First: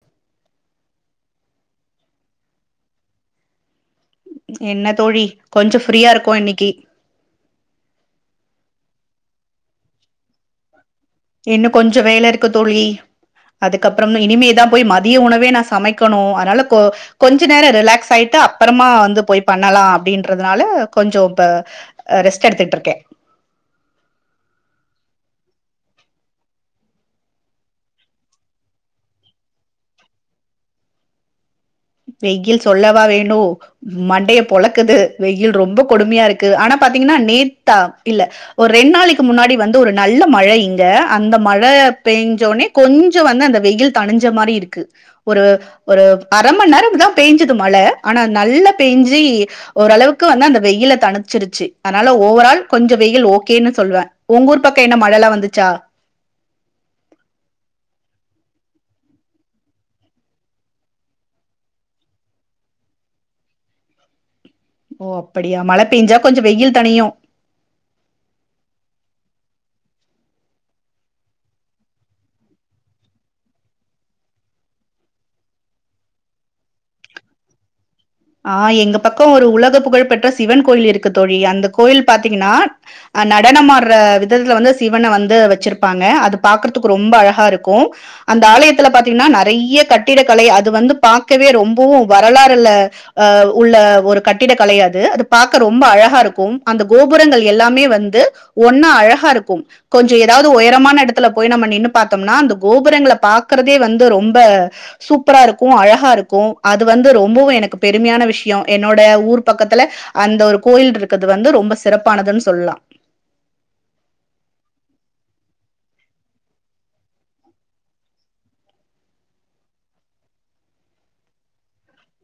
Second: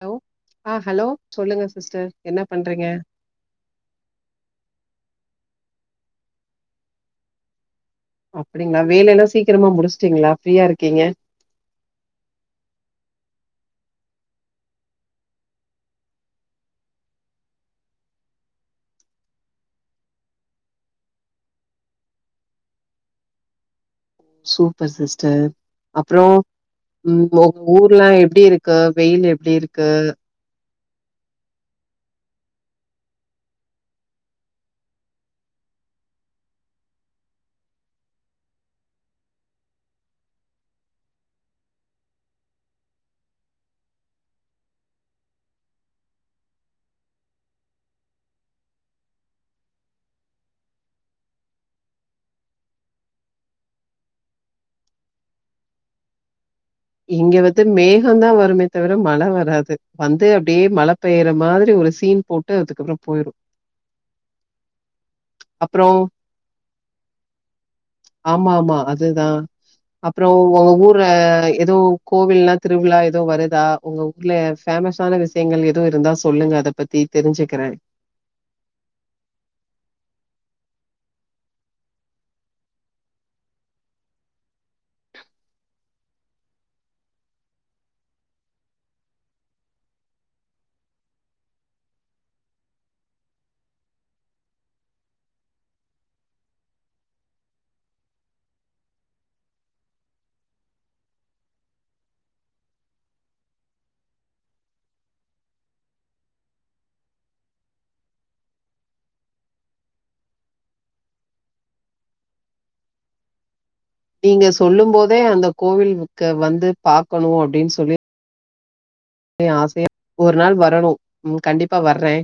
hello ஆஹ் hello சொல்லுங்க sister என்ன பண்றீங்க என்ன தோழி கொஞ்சம் ஃப்ரீயா இருக்கோம் இன்னைக்கி அப்டிங்களா வேலை எல்லாம் சீக்கிரமா முடிச்சுட்டீங்களா ஃப்ரீயா இருக்கீங்க இன்னும் கொஞ்சம் வேலை இருக்கு தோழி அதுக்கப்புறம் இனிமேதான் போய் மதிய உணவே நான் சமைக்கணும் அதனால கொ கொஞ்ச நேரம் ரிலாக்ஸ் ஆயிட்டு அப்புறமா வந்து போய் பண்ணலாம் அப்படின்றதுனால கொஞ்சம் இப்ப ரெஸ்ட் எடுத்துட்டு இருக்கேன் சூப்பர் சிஸ்டர் அப்புறம் உம் உங்க ஊர்லாம் எப்டி இருக்கு வெயில் எப்டி இருக்கு வெயில் சொல்லவா வேணும் மண்டையை பொலக்குது வெயில் ரொம்ப கொடுமையா இருக்கு ஆனா பாத்தீங்கன்னா நேத்தா இல்ல ஒரு ரெண்டு நாளைக்கு முன்னாடி வந்து ஒரு நல்ல மழை இங்க அந்த மழை பெஞ்சோனே கொஞ்சம் வந்து அந்த வெயில் தனிஞ்ச மாரி இருக்கு ஒரு ஒரு அரை மணி நேரம் தான் பேய்ஞ்சுது மழை ஆனா நல்லா பேஞ்சி ஓரளவுக்கு வந்து அந்த வெயில தனிச்சிருச்சு அதனால ஓவரால் கொஞ்சம் வெயில் ஓகேன்னு சொல்லுவேன் உங்க ஊர் பக்கம் என்ன மழைல்லாம் வந்துச்சா இங்க வந்து மேகம்தான் வருமே தவிர மழை வராது வந்து அப்டியே மழை பெய்யற மாரி ஒரு சீன் போட்டு அதுக்கப்புறம் போயிரும் ஓ அப்படியா மழை பேஞ்சா கொஞ்சம் வெயில் தனியையும் அப்புறம் உங்க ஊர்ல ஏதோ கோவில்னா திருவிழா ஏதோ வருதா உங்க ஊர்ல பேமஸான விஷயங்கள் ஏதோ இருந்தா சொல்லுங்க அதை பத்தி தெரிஞ்சுக்கிறேன் ஆஹ் எங்க பக்கம் ஒரு உலக புகழ் பெற்ற சிவன் கோயில் இருக்கு தோழி அந்த கோயில் பாத்தீங்கன்னா அஹ நடனமாடுற விதத்துல வந்து சிவனை வந்து வச்சிருப்பாங்க அது பாக்குறதுக்கு ரொம்ப அழகா இருக்கும் அந்த ஆலயத்துல பாத்தீங்கன்னா நிறைய கட்டிடக்கலை அது வந்து பாக்கவே ரொம்பவும் வரலாறுல அஹ உள்ள ஒரு கட்டிட கலையாது அது பார்க்க ரொம்ப அழகா இருக்கும் அந்த கோபுரங்கள் எல்லாமே வந்து ஒன்னா அழகா இருக்கும் கொஞ்சம் ஏதாவது உயரமான இடத்துல போய் நம்ம நின்று பார்த்தோம்னா அந்த கோபுரங்களை பாக்குறதே வந்து ரொம்ப சூப்பரா இருக்கும் அழகா இருக்கும் அது வந்து ரொம்பவும் எனக்குப் பெருமையான விஷயம் என்னோட ஊர் பக்கத்துல அந்த ஒரு கோயில் இருக்குது வந்து ரொம்ப சிறப்பானதுன்னு சொல்லலாம் நீங்க சொல்லும் போதே அந்த கோவில்க்கு வந்து பாக்கணும் அபடின்னு சொல்லி ஆசையா ஒரு நாள் வரணும் உம் கண்டிப்பா வறேன்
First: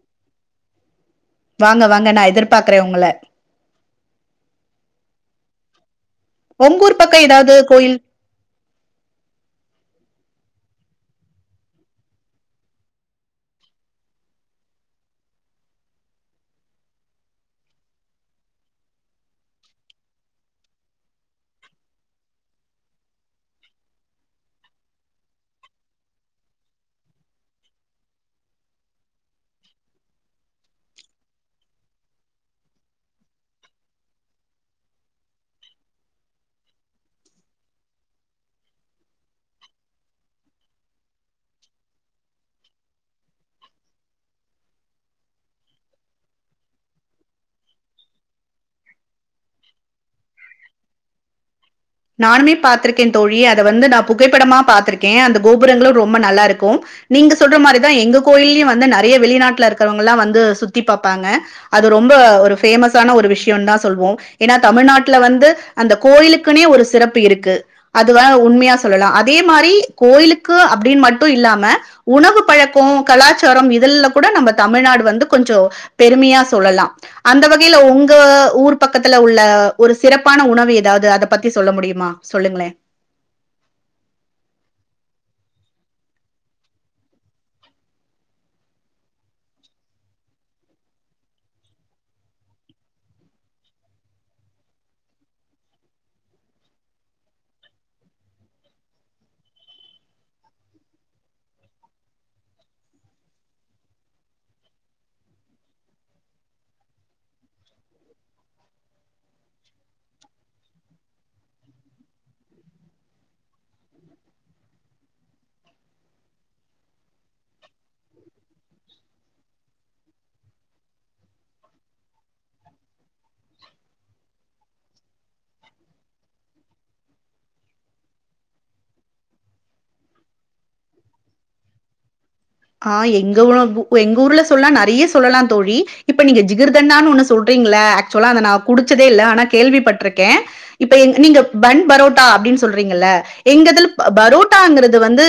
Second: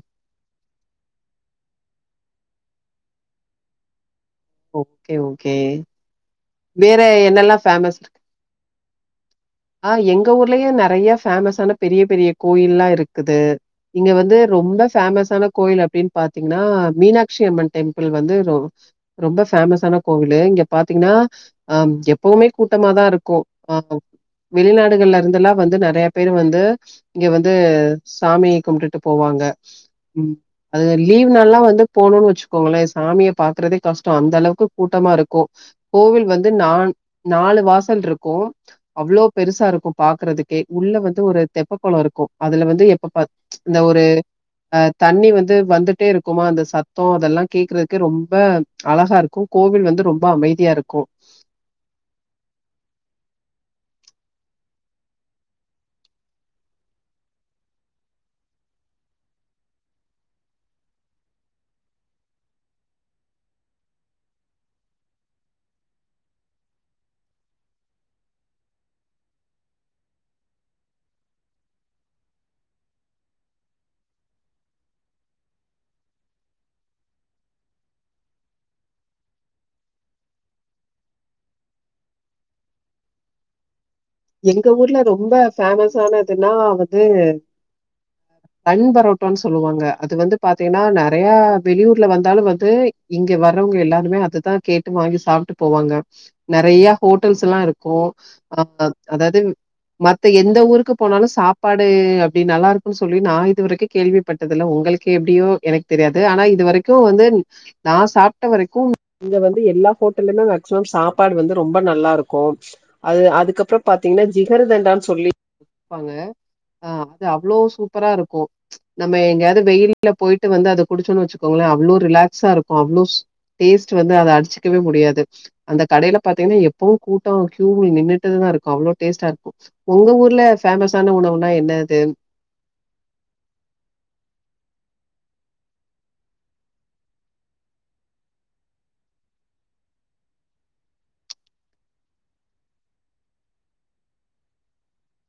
வாங்க வாங்க நான் எதிர்பாக்றேன் உங்கள ஓகே ஓகே உங்க ஊர் வேற பக்கம் ஏதாவது என்னல்லாம் கோயில் பேமஸ் இருக்கு ஆஹ் எங்க எங்க ஊர்லயும் நறைய பேமஸ்ஸான பெரிய பெரிய கோயில்லாம் இருக்குது இங்க வந்து ரொம்ப பேமஸ்ஸான கோயில் அப்டின்னு பாத்தீங்கன்னா மீனாட்சி அம்மன் டெம்பிள் வந்து ரொம்ப ஃபேமஸான கோவிலு இங்க பாத்தீங்கன்னா அஹ எப்பவுமே கூட்டமாதான் இருக்கும் அஹ வெளிநாடுகள்ல இருந்துதெல்லாம் வந்து நறைய பேரு வந்து இங்க வந்து சாமி கும்டுட்டு போவாங்க உம் அது லீவ் நள் எல்லாம் வந்து போணும்ன்னு வச்சுக்கோங்களே சாமிய பாக்குறதே கஷ்ட அந்த அளவுக்கு கூட்டமா இருக்கும் கோவில் வந்து நான் நாலு வாசல் இருக்கும் அவ்ளோ பெருசா இருக்கும் பாக்குறதுக்கே உள்ள வந்து ஒரு தெப்ப குளம் இருக்கும் அதுல வந்து எப்பப்ப இந்த ஒரு அஹ் தண்ணி வந்து வந்துட்டே இருக்குமா அந்த சத்தம் அதெல்லாம் கேக்குறதுக்கே ரொம்ப அழகா இருக்கும் கோவில் வந்து ரொம்ப அமைதியா இருக்கும் நானு பாத்திருக்கேன் தோழி அதை வந்து நான் புகைப்படமா பாத்திருக்கேன் அந்த கோபுரங்களும் ரொம்ப நல்லா இருக்கும் நீங்க சொல்ற மாரிதான் எங்க கோயிலயும் வந்து நறைய வெளிநாட்டுல இருக்கிறவங்க எல்லாம் வந்து சுத்தி பாப்பாங்க அது ரொம்ப ஒரு பேமஸான ஒரு விஷயம்னு தான் சொல்லுவோம் ஏன்னா தமிழ்நாட்டுல வந்து அந்த கோயிலுக்குனே ஒரு சிறப்பு இருக்கு அது உண்மையா சொல்லலாம் அதே மாரி கோயிலுக்கு அப்டின்னு மட்டும் இல்லாம உணவு பழக்கம் கலாச்சாரம் இதாம் கூட நம்ம தமிழ்நாடு வந்து கொஞ்சம் பெருமையா சொல்லலாம் அந்த வகைல உங்க ஊர் பக்கத்துல உள்ள ஒரு சிறப்பான உணவு ஏதாவது அதை பத்தி சொல்ல முடியுமா சொல்லுங்களே எங்க ஊர்ல ரொம்ப ஃபேமஸானதுனா வந்து பண் பரோட்டானு சொல்வாங்க அது வந்து பாத்தீங்கன்னா நிறைய வெளியூர்ல வந்தாலும் வந்து இங்க வர்றவுங்க எல்லாருமே அதுதான் கேட்டு வாங்கி சாப்டு போவாங்க நறைய ஹோட்டல்ஸ்லாம் இருக்கும் அஹ் அதாவது மத்த எந்த ஊருக்கு போனாலும் சாப்பாடு அப்டி நல்லா இருக்கும்ன்னு சொல்லி நான் இதுவரைக்கும் கேள்விப்பட்டது இல்ல உங்களுக்கே எப்படியோ எனக்கு தெரியாது ஆனா இதுவரைக்கும் வந்து நான் சாப்பிட்ட வரைக்கும் இங்க வந்து எல்லா ஹோட்டல்லயுமே மேக்சிமம் சாப்பாடு வந்து ரொம்ப நல்லா இருக்கும் அது அதுக்கப்புறம் பாத்திங்கன்னா ஜிகர்தண்டானு சொல்லிபாங்க அது அவ்ளோ சூப்பரா இருக்கும் நம்ம எங்கயாவது வெயில்ல போய்டு வந்து அத குடிச்சோன்னு வச்சுக்கோங்களேன் அவ்ளோ ரிலாக்ஸா இருக்கும் அவ்ளோ டேஸ்ட் வந்து அத அடிச்சுக்கவே முடியாது அந்த கடையில பாத்தீங்கன்னா எப்பவும் கூட்டம் கூ நின்னுட்டுதான் இருக்கும் அவ்ளோ டேஸ்ட்டா இருக்கும் உங்க ஊர்ல பேமஸ்ஸான உணவுனா என்ன அது ஆஹ் எங்க ஊர்ல சொல்லாம் நறைய சொல்லலாம் தோழி இப்ப நீங்க ஜிகர்தண்டான்னு ஒண்ணு சொல்றீங்கள ஆக்சுவலா அதை நான் குடிச்சதே இல்ல ஆனா கேள்விப்பட்டிருக்கேன் இப்ப எ நீங்க பன் பரோட்டா அப்படின்னு சொல்றீங்கல்ல எங்கதுல பரோட்டாங்கிறது வந்து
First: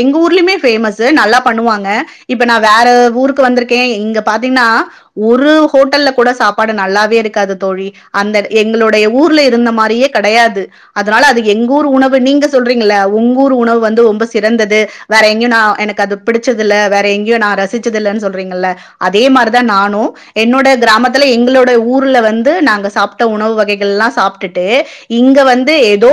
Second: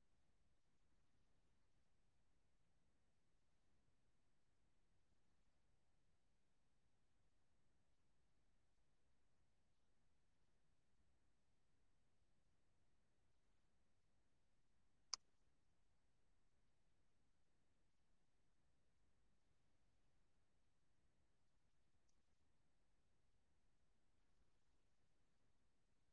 எங்க ஊர்லயுமே பேமஸூ நல்லா பண்ணுவாங்க இப்ப நான் வேற ஊருக்கு வந்திருக்கேன் இங்க பாத்தீங்கன்னா ஒரு ஹோட்டல்ல கூட சாப்பாடு நல்லாவே இருக்காது தோழி அந்த எங்களுடைய ஊர்ல இருந்த மாரியே கெடையாது அதனால அது எங்க ஊர் உணவு நீங்க சொல்றீங்க உங்கூர் உணவு வந்து ரொம்ப சிறந்தது வேற எங்கயும் நான் எனக்கு அது பிடிச்சதுல்ல வேற எங்கேயோ நான் ரசிச்சதில்ன்னு சொல்றீங்கல்ல அதே மாரிதான் நானும் என்னோட கிராமத்துல எங்களோட ஊர்ல வந்து நாங்க சாப்ட உணவு வகைகள் எல்லாம் சாப்பிட்டுட்டு இங்க வந்து ஏதோ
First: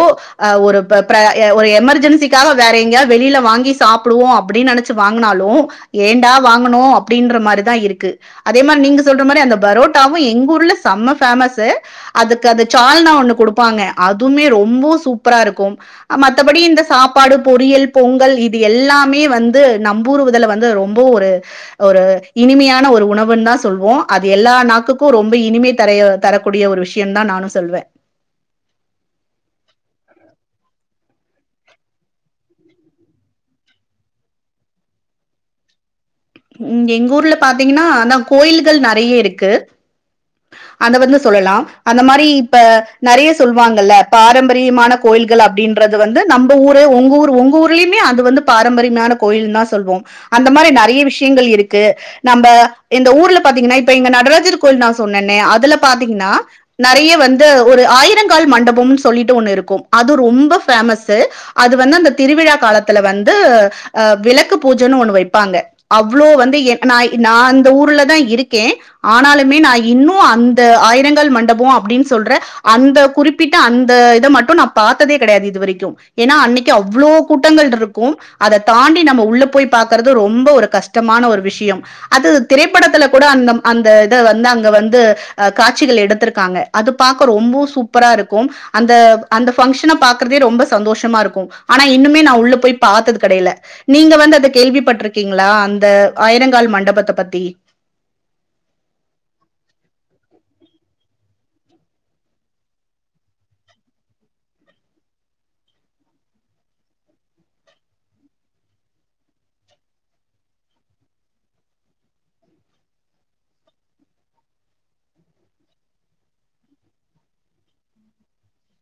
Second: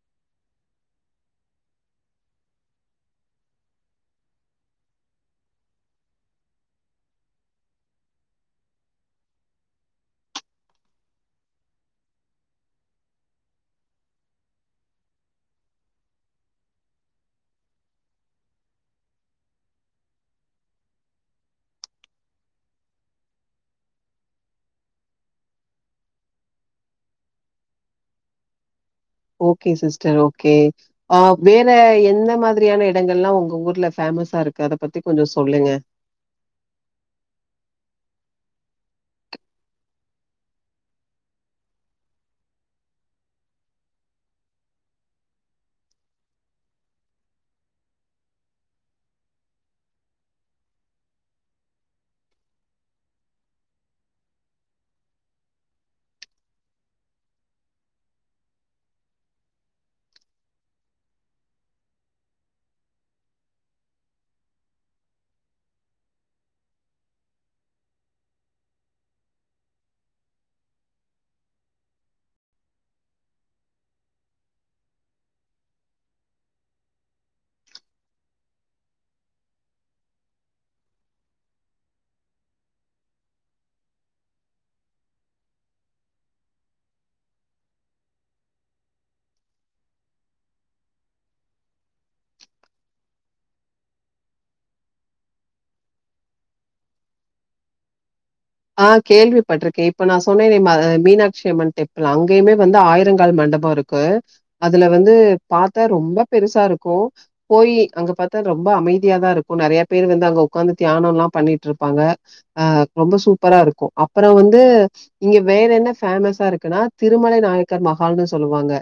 ஒரு எமர்ஜென்சிக்காக வேற எங்கயாவது வெளியில வாங்கி சாப்பிடுவோம் அப்படின்னு நெனைச்ச வாங்குனாலும் ஏண்டா வாங்கனும் அப்படின்ற மாரிதான் இருக்கு அதே மாரி நீங்க சொல்ற மாரி அந்த பரோட்டாவும் எங்க ஊர்ல செம்ம பேமஸூ அதுக்கு சால்னா ஒண்ணு குடுப்பாங்க அதுமே ரொம்ப சூப்பரா இருக்கும் மத்தபடி இந்த சாப்பாடு பொரியல் பொங்கல் இது எல்லாமே வந்து ந்து நம்பூறுவததுல வந்து ரொம்ப ஒரு ஒரு இனிமையான ஒரு உணவுன்னு தான் சொல்லுவோம் அது எல்லா நாக்குக்கும் ரொம்ப இனிமை தரைய தரக்கூடிய ஒரு விஷயம் தான் நானும் சொல்லுவேன் ஓகே சிஸ்டர் ஓகே ஆஹ் வேற எந்த மாரியான இடங்கள்ல்லாம் உங்க ஊர்ல ஃபேமஸா இருக்கு அத பத்தி கொஞ்சம் சொல்லுங்க உம் எங்க ஊர்ல பாத்தீங்கன்னா அதான் கோயில்கள் நிறைய இருக்கு அத வந்து சொல்லலாம் அந்த மாரி இப்ப நிறைய சொல்லுவாங்கல்ல பாரம்பரியமான கோயில்கள் அப்படின்றது வந்து நம்ம ஊரு உங்க ஊர் உங்க ஊர்லயுமே அது வந்து பாரம்பரியமான கோயில்னு தான் சொல்லுவோம் அந்த மாதிரி நிறைய விஷயங்கள் இருக்கு நம்ம இந்த ஊர்ல பாத்தீங்கன்னா இப்ப இங்க நடராஜர் கோயில் நான் பார்த்தீன்னா நிறைய வந்து ஒரு ஆயிரங்கால் மண்டபம்னு சொல்லிட்டு ஒண்ணு இருக்கும் அது ரொம்ப பேமஸ் அது வந்து அந்த திருவிழா காலத்துல வந்து விளக்கு பூஜை ஒண்ணு வைப்பாங்க அவ்ளோ வந்து நா அந்த ஊர்லதான் இருக்கேன் ஆனாலுமே நான் இன்னும் அந்த ஆயிரங்கள் மண்டபம் அப்படினு சொல்ற அந்த குறிப்பிட்ட அந்த இதை மட்டும் நான் பார்த்ததே கிடையாது இது வரைக்கும் ஏனா அன்னைக்கு அவ்ளவு கூட்டங்கள் இருக்கும் அத தாண்டி நம்ம உள்ள போய் பாக்குறது ரொம்ப ஒரு கஷ்டமான ஒரு விஷயம் அது திரைப்படத்தில் கூட அ அந்த வந்து அ அங்க வந்து அஹ காட்சிகள் எடுத்திருக்காங்க அது பார்கக்க ரொம்ப சூப்பரா இருக்கும் அந்த அந்த பங்க்ஷனை பாக்குறதே ரொம்ப சந்தோஷமா இருக்கும் ஆனா இன்னுமே நான் உள்ள போய் பார்த்தது கிடையில நீங்க வந்து அத கேள்விப்பட்டிருக்கீங்களா அந்த ஆயிரங்கால் மண்டபத்தை பத்தி ஆஹ கேள்விப்பட்டிருக்கேன் இப்ப நான் சொன்னேன்னை மீனாட்சி அம்மன் டெம்பிள் அங்கயுமே வந்து ஆயிரங்கால் மண்டபம் இருக்கு அதுல வந்து பார்த்த ரொம்ப பெருசா இருக்கும் போய் அங்க பார்த்தா ரொம்ப அமைதியாதான் இருக்கும் நிறைய பேர் வந்து அங்க உட்காந்து தியானம் எல்லாம் பண்ணிட்டு இருப்பாங்க ஆஹ ரொம்ப சூப் சூப்பரா இருக்கும் அப்புறம் வந்து இங்க வேற என்ன பேமஸா இருக்குன்னா திருமலை நாயக்கர் மஹால்னு சொல்லுவாங்க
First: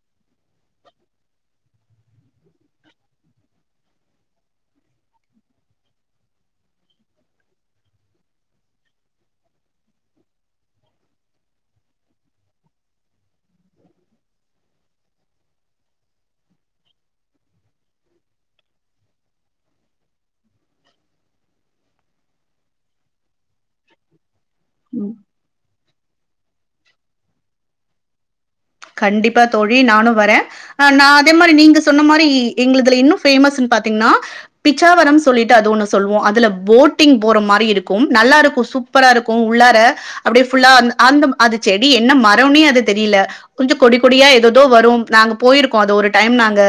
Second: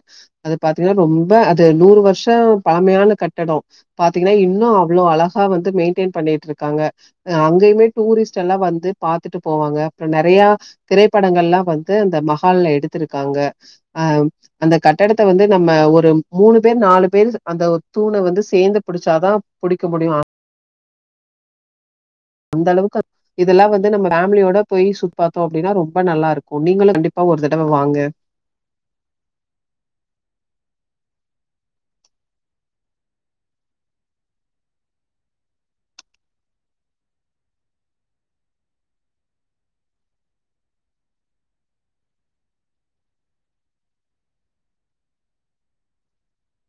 அது பார்த்தீங்கன்னா ரொம்ப அது நூறு வருஷம் பழமையான கட்டடம் பார்த்தீங்கன்னா இன்னும் அவ்வளோ அழகா வந்து மெயின்டெயின் பண்ணிட்டு இருக்காங்க அங்கயுமே டூரிஸ்ட் எல்லாம் வந்து பார்த் பார்த்துட்டு போவாங்க அப்புறம் நிறைய திரைப்படங்கள் எல்லாம் வந்து அந்த மஹால்ல எடுத்திருக்காங்க அஹ அந்த கட்டடத்தை வந்து நம்ம ஒரு மூணு பேர் நாலு பேர் அந்த தூணை வந்து சேர்ந்து பிடிச்சாதான் புடிக்க முடியும் அந்த அளவுக்கு இதெல்லாம் வந்து நம்ம பேமிலியோட பொய் சுத்தி பார்தோம் அப்படினா ரொம்ப ரொம்ப நல்லா இருக்கும் நீங்களும் கண்டிப்பா ஒரு தடவை வாங்க கண்டிப்பா தோழி நானும் வரேன் ஆஹ நான் அதே மாரி நீங்க சொன்ன மாதிரி எங்கதுல இன்னும் பேமஸ்ன்னு பாத்தீங்கன்னா பிச்சாவரம்னு சொல்லிட்டு அது ஒண்ணு சொல்லுவோம் அதுல போட்டிங் போற மாரி இருக்கும் நல்லா இருக்கும் சூப்பரா இருக்கும் உள்ளார அப்படியே ஃபுல்லா அ அந்த அது செடி என்ன மரேனே அது தெரியல கொஞ்சம் கொடி கொடியா ஏததோ வரும் நாங்க போயிருக்கோம் அது ஒரு டைம் நாங்க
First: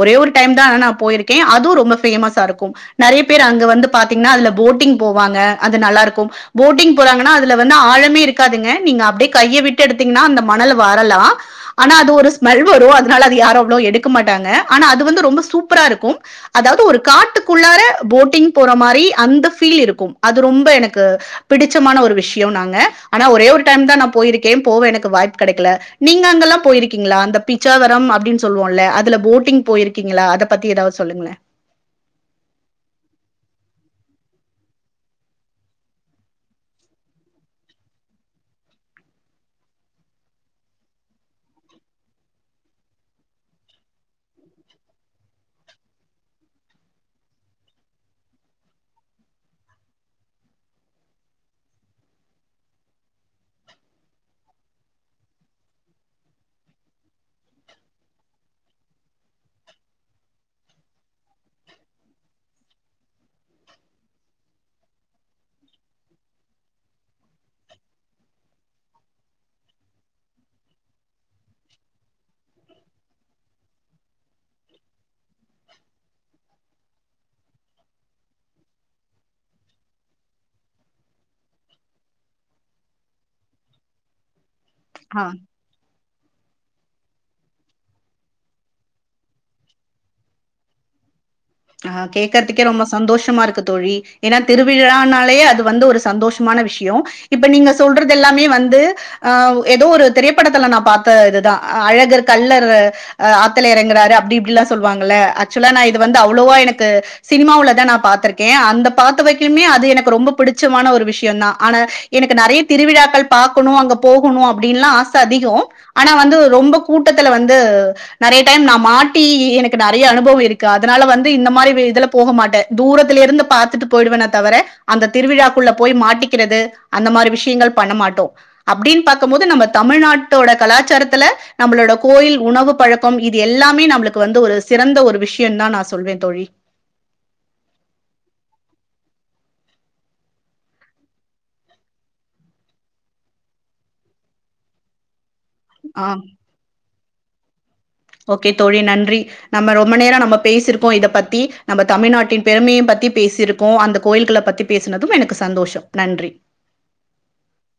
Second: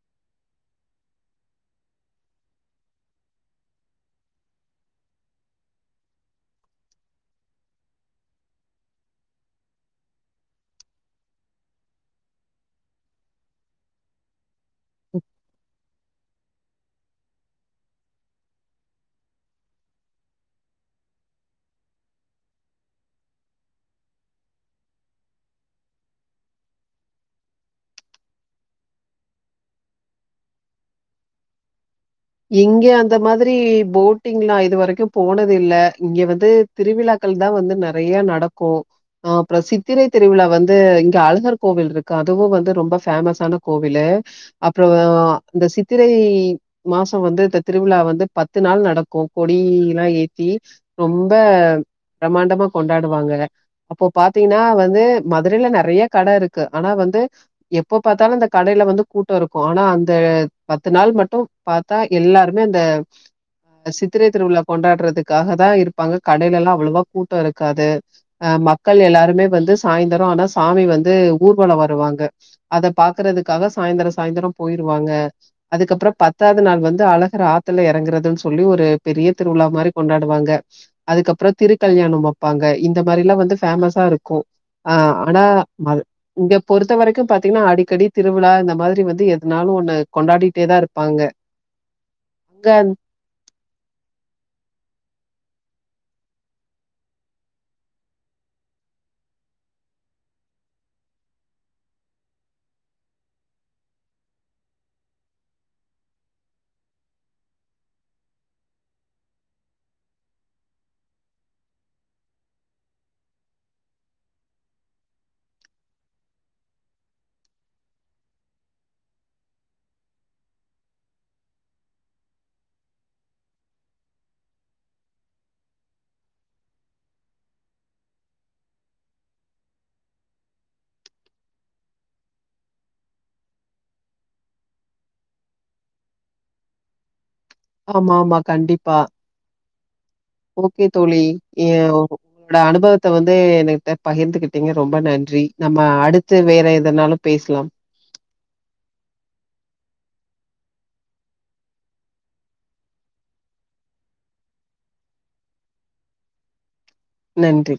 ஒரே ஒரு டைம் தான் நான் போயிருக்கேன் அதுவும் ரொம்ப பேமஸா இருக்கும் நிறைய பேர் அங்க வந்து பார்த்தீங்கன்னா அதுல போட்டிங் போவாங்க அது நல்லா இருக்கும் போட்டிங் போறாங்கன்னா அதுல வந்து ஆழமே இருக்காதுங்க நீங்க அப்படியே கையை விட்டு எடுத்தீங்கன்னா அந்த மணல வரலாம் ஆனா அது ஒரு ஸ்மெல் வரும் அதனால அது யாரும் அவ்வளவு எடுக்க மாட்டாங்க ஆனா அது வந்து ரொம்ப சூப்பரா இருக்கும் அதாவது ஒரு காட்டுக்குள்ள போட்டிங் போற மாரி அந்த பீல் இருக்கும் அது ரொம்ப எனக்கு பிடிச்சமான ஒரு விஷயம் நாங்க ஆனா ஒரே ஒரு டைம் தான் நான் போயிருக்கேன் போவே எனக்கு வாய்ப்பு கிடைக்கல நீங்க அங்கல்லாம் போயிருக்கீங்களா அந்த பிச்சாவரம் அப்படின்னு சொல்லுவோம்ல அதுல போட்டிங் போயிருக்கீங்களா அத பத்தி ஏதாவது சொல்லுங்களே இங்க அந்த மாதிரி போட்டிங்ல்லாம் இதுவரைக்கும் போனது இல்ல இங்க வந்து திருவிழாக்கள் தான் வந்து நிறைய நடக்கும் அஹ் அப்புறம் சித்திரை திருவிழா வந்து இங்க அழுகர் கோவில் இருக்கு அதுவும் வந்து ரொம்ப பேமஸான கோவில் அப்புறம் இந்த சித்திரை மாசம் வந்து இந்த திருவிழா வந்து பத்து நாள் நடக்கும் கொடியல்லாம் ஏத்தி ரொம்ப பிரமாண்டமா கொண்டாடுவாங்க அப்போ பாத்தீங்கன்னா வந்து மதுரையில நிறைய கடை இருக்கு ஆனா வந்து எப்போ பார்த்தாலும் அந்த கடையில வந்து கூட்டம் இருக்கும் ஆனா அந்த பத்து நாள் மட்டும் பார்த்தா எல்லாருமே அந்தஹ சித்திரை திருவிழாவ கொண்டாடுறதுக்காக தான் இருப்பாங்க கடையில எல்லாம் அவ்வளவா கூட்டம் இருக்காது அஹ் மக்கள் எல்லாருமே வந்து சாயந்தரம் ஆனா சாமி வந்து ஊர்வலம் வருவாங்க அத பாரக்குறதுக்காக சாயந்தரம் சாய்ந்தரம் போயிருவாங்க அதுக்கப்புறம் ப பத்தாவது நாள் வந்து அழகர் ஆத்துல இறங்குறதுன்னு சொல்லி ஒரு பெரிய திருவிழா மாரி கொண்டாடுவாங்க அதுக்கப்புறம் திருக்கல்யாணம் வைப்பாங்க இந்த மாரி எல்லாம் வந்து ஃபேஸ்சா இருக்கும் ஆஹ் ஆ ஆனா மது இங்க பொறுத்த வரைக்கும் பாத்தீங்கன்னா அடிக்கடி திருவிழா இந்த மாரி வந்து எதனாலும் ஒண்ணு கொண்டாடிட்டே தான் இருப்பாங்க ஆஹ் கேக்குறதுக்கே அங்க ரொம்ப சந்தோஷமா இருக்கு தோழி ஏன்னா திருவிழானாலேயே வந்து ஒரு சந்தோஷமான விஷயம் இப்ப நீங்க சொல்றது எல்லாமே வந்து ஏதோ ஒரு திரைப்படத்தில் நான் பார்த்த இதுதான் அழகர் கல்லர் ஆத்தல இறங்குறாரு செல்லுவாங்க இது வந்து அவ்வளவா எனக்கு சினிமாவில் தான் நான் பத்திருக்கேன் அந்த பத்தவகேமே அது எனக்கு ரொ பிடிச்சமான ஒரு விஷயம் தான் ஆன எனக்கு நிறைய திருவிழாக்கள் பக்கணும் அங்க போகணும் அப்படில ஆச அதிகம் ஆனா வந்து ரொம்ப கூட்டத்துல வந்து நாறிய டைம் நான் மாட்டி எனக்கு நிறைய அனுபவம் இருக்குது அதனால வந்து இந்த மாரி இதுல போக மாட்டேன் தூரத்தில இருந்து பார்த்துட்டு போயிடுவேன்ன தவிர அந்த திருவிழாக்குள்ள போய் மாட்டிக்கிறது அந்த மாரி விஷயங்கள் பண்ண மாட்டோம் அப்படின்னு பார்கும் போது நம்ம தமிழ்நாட்டோட கலாச்சாரத்துல நம்மளோட கோயில் உணவு பழக்கம் இது எல்லாமே நம்மளுக்கு வந்து ஒரு சிறந்த ஒரு விஷயம் தா நான் சொல்வேன் தோழி ஆமா ஆமா கண்டிப்பா ஓகே தோழி உங்களோட அனுபவத்த வந்து என்கிட்ட பகிர்ந்துகிட்டீங்க ரொம்ப நன்றி நம்ம ஆ அடுத்து வேற எதனாலும் பேசலாம் ஓகே தோழி நன்றி நம்ம ரொம்ப நேரம் நம்ம பேசிருக்கோம் இத பத்தி நம்ம தமிழ்நாட்டின் பெருமையும் பத்தி பேசிருக்கோம் அந்த கோயில்களை பத்தி பேசினதும் எனக்கு சந்தோஷம் நன்றி நன்றி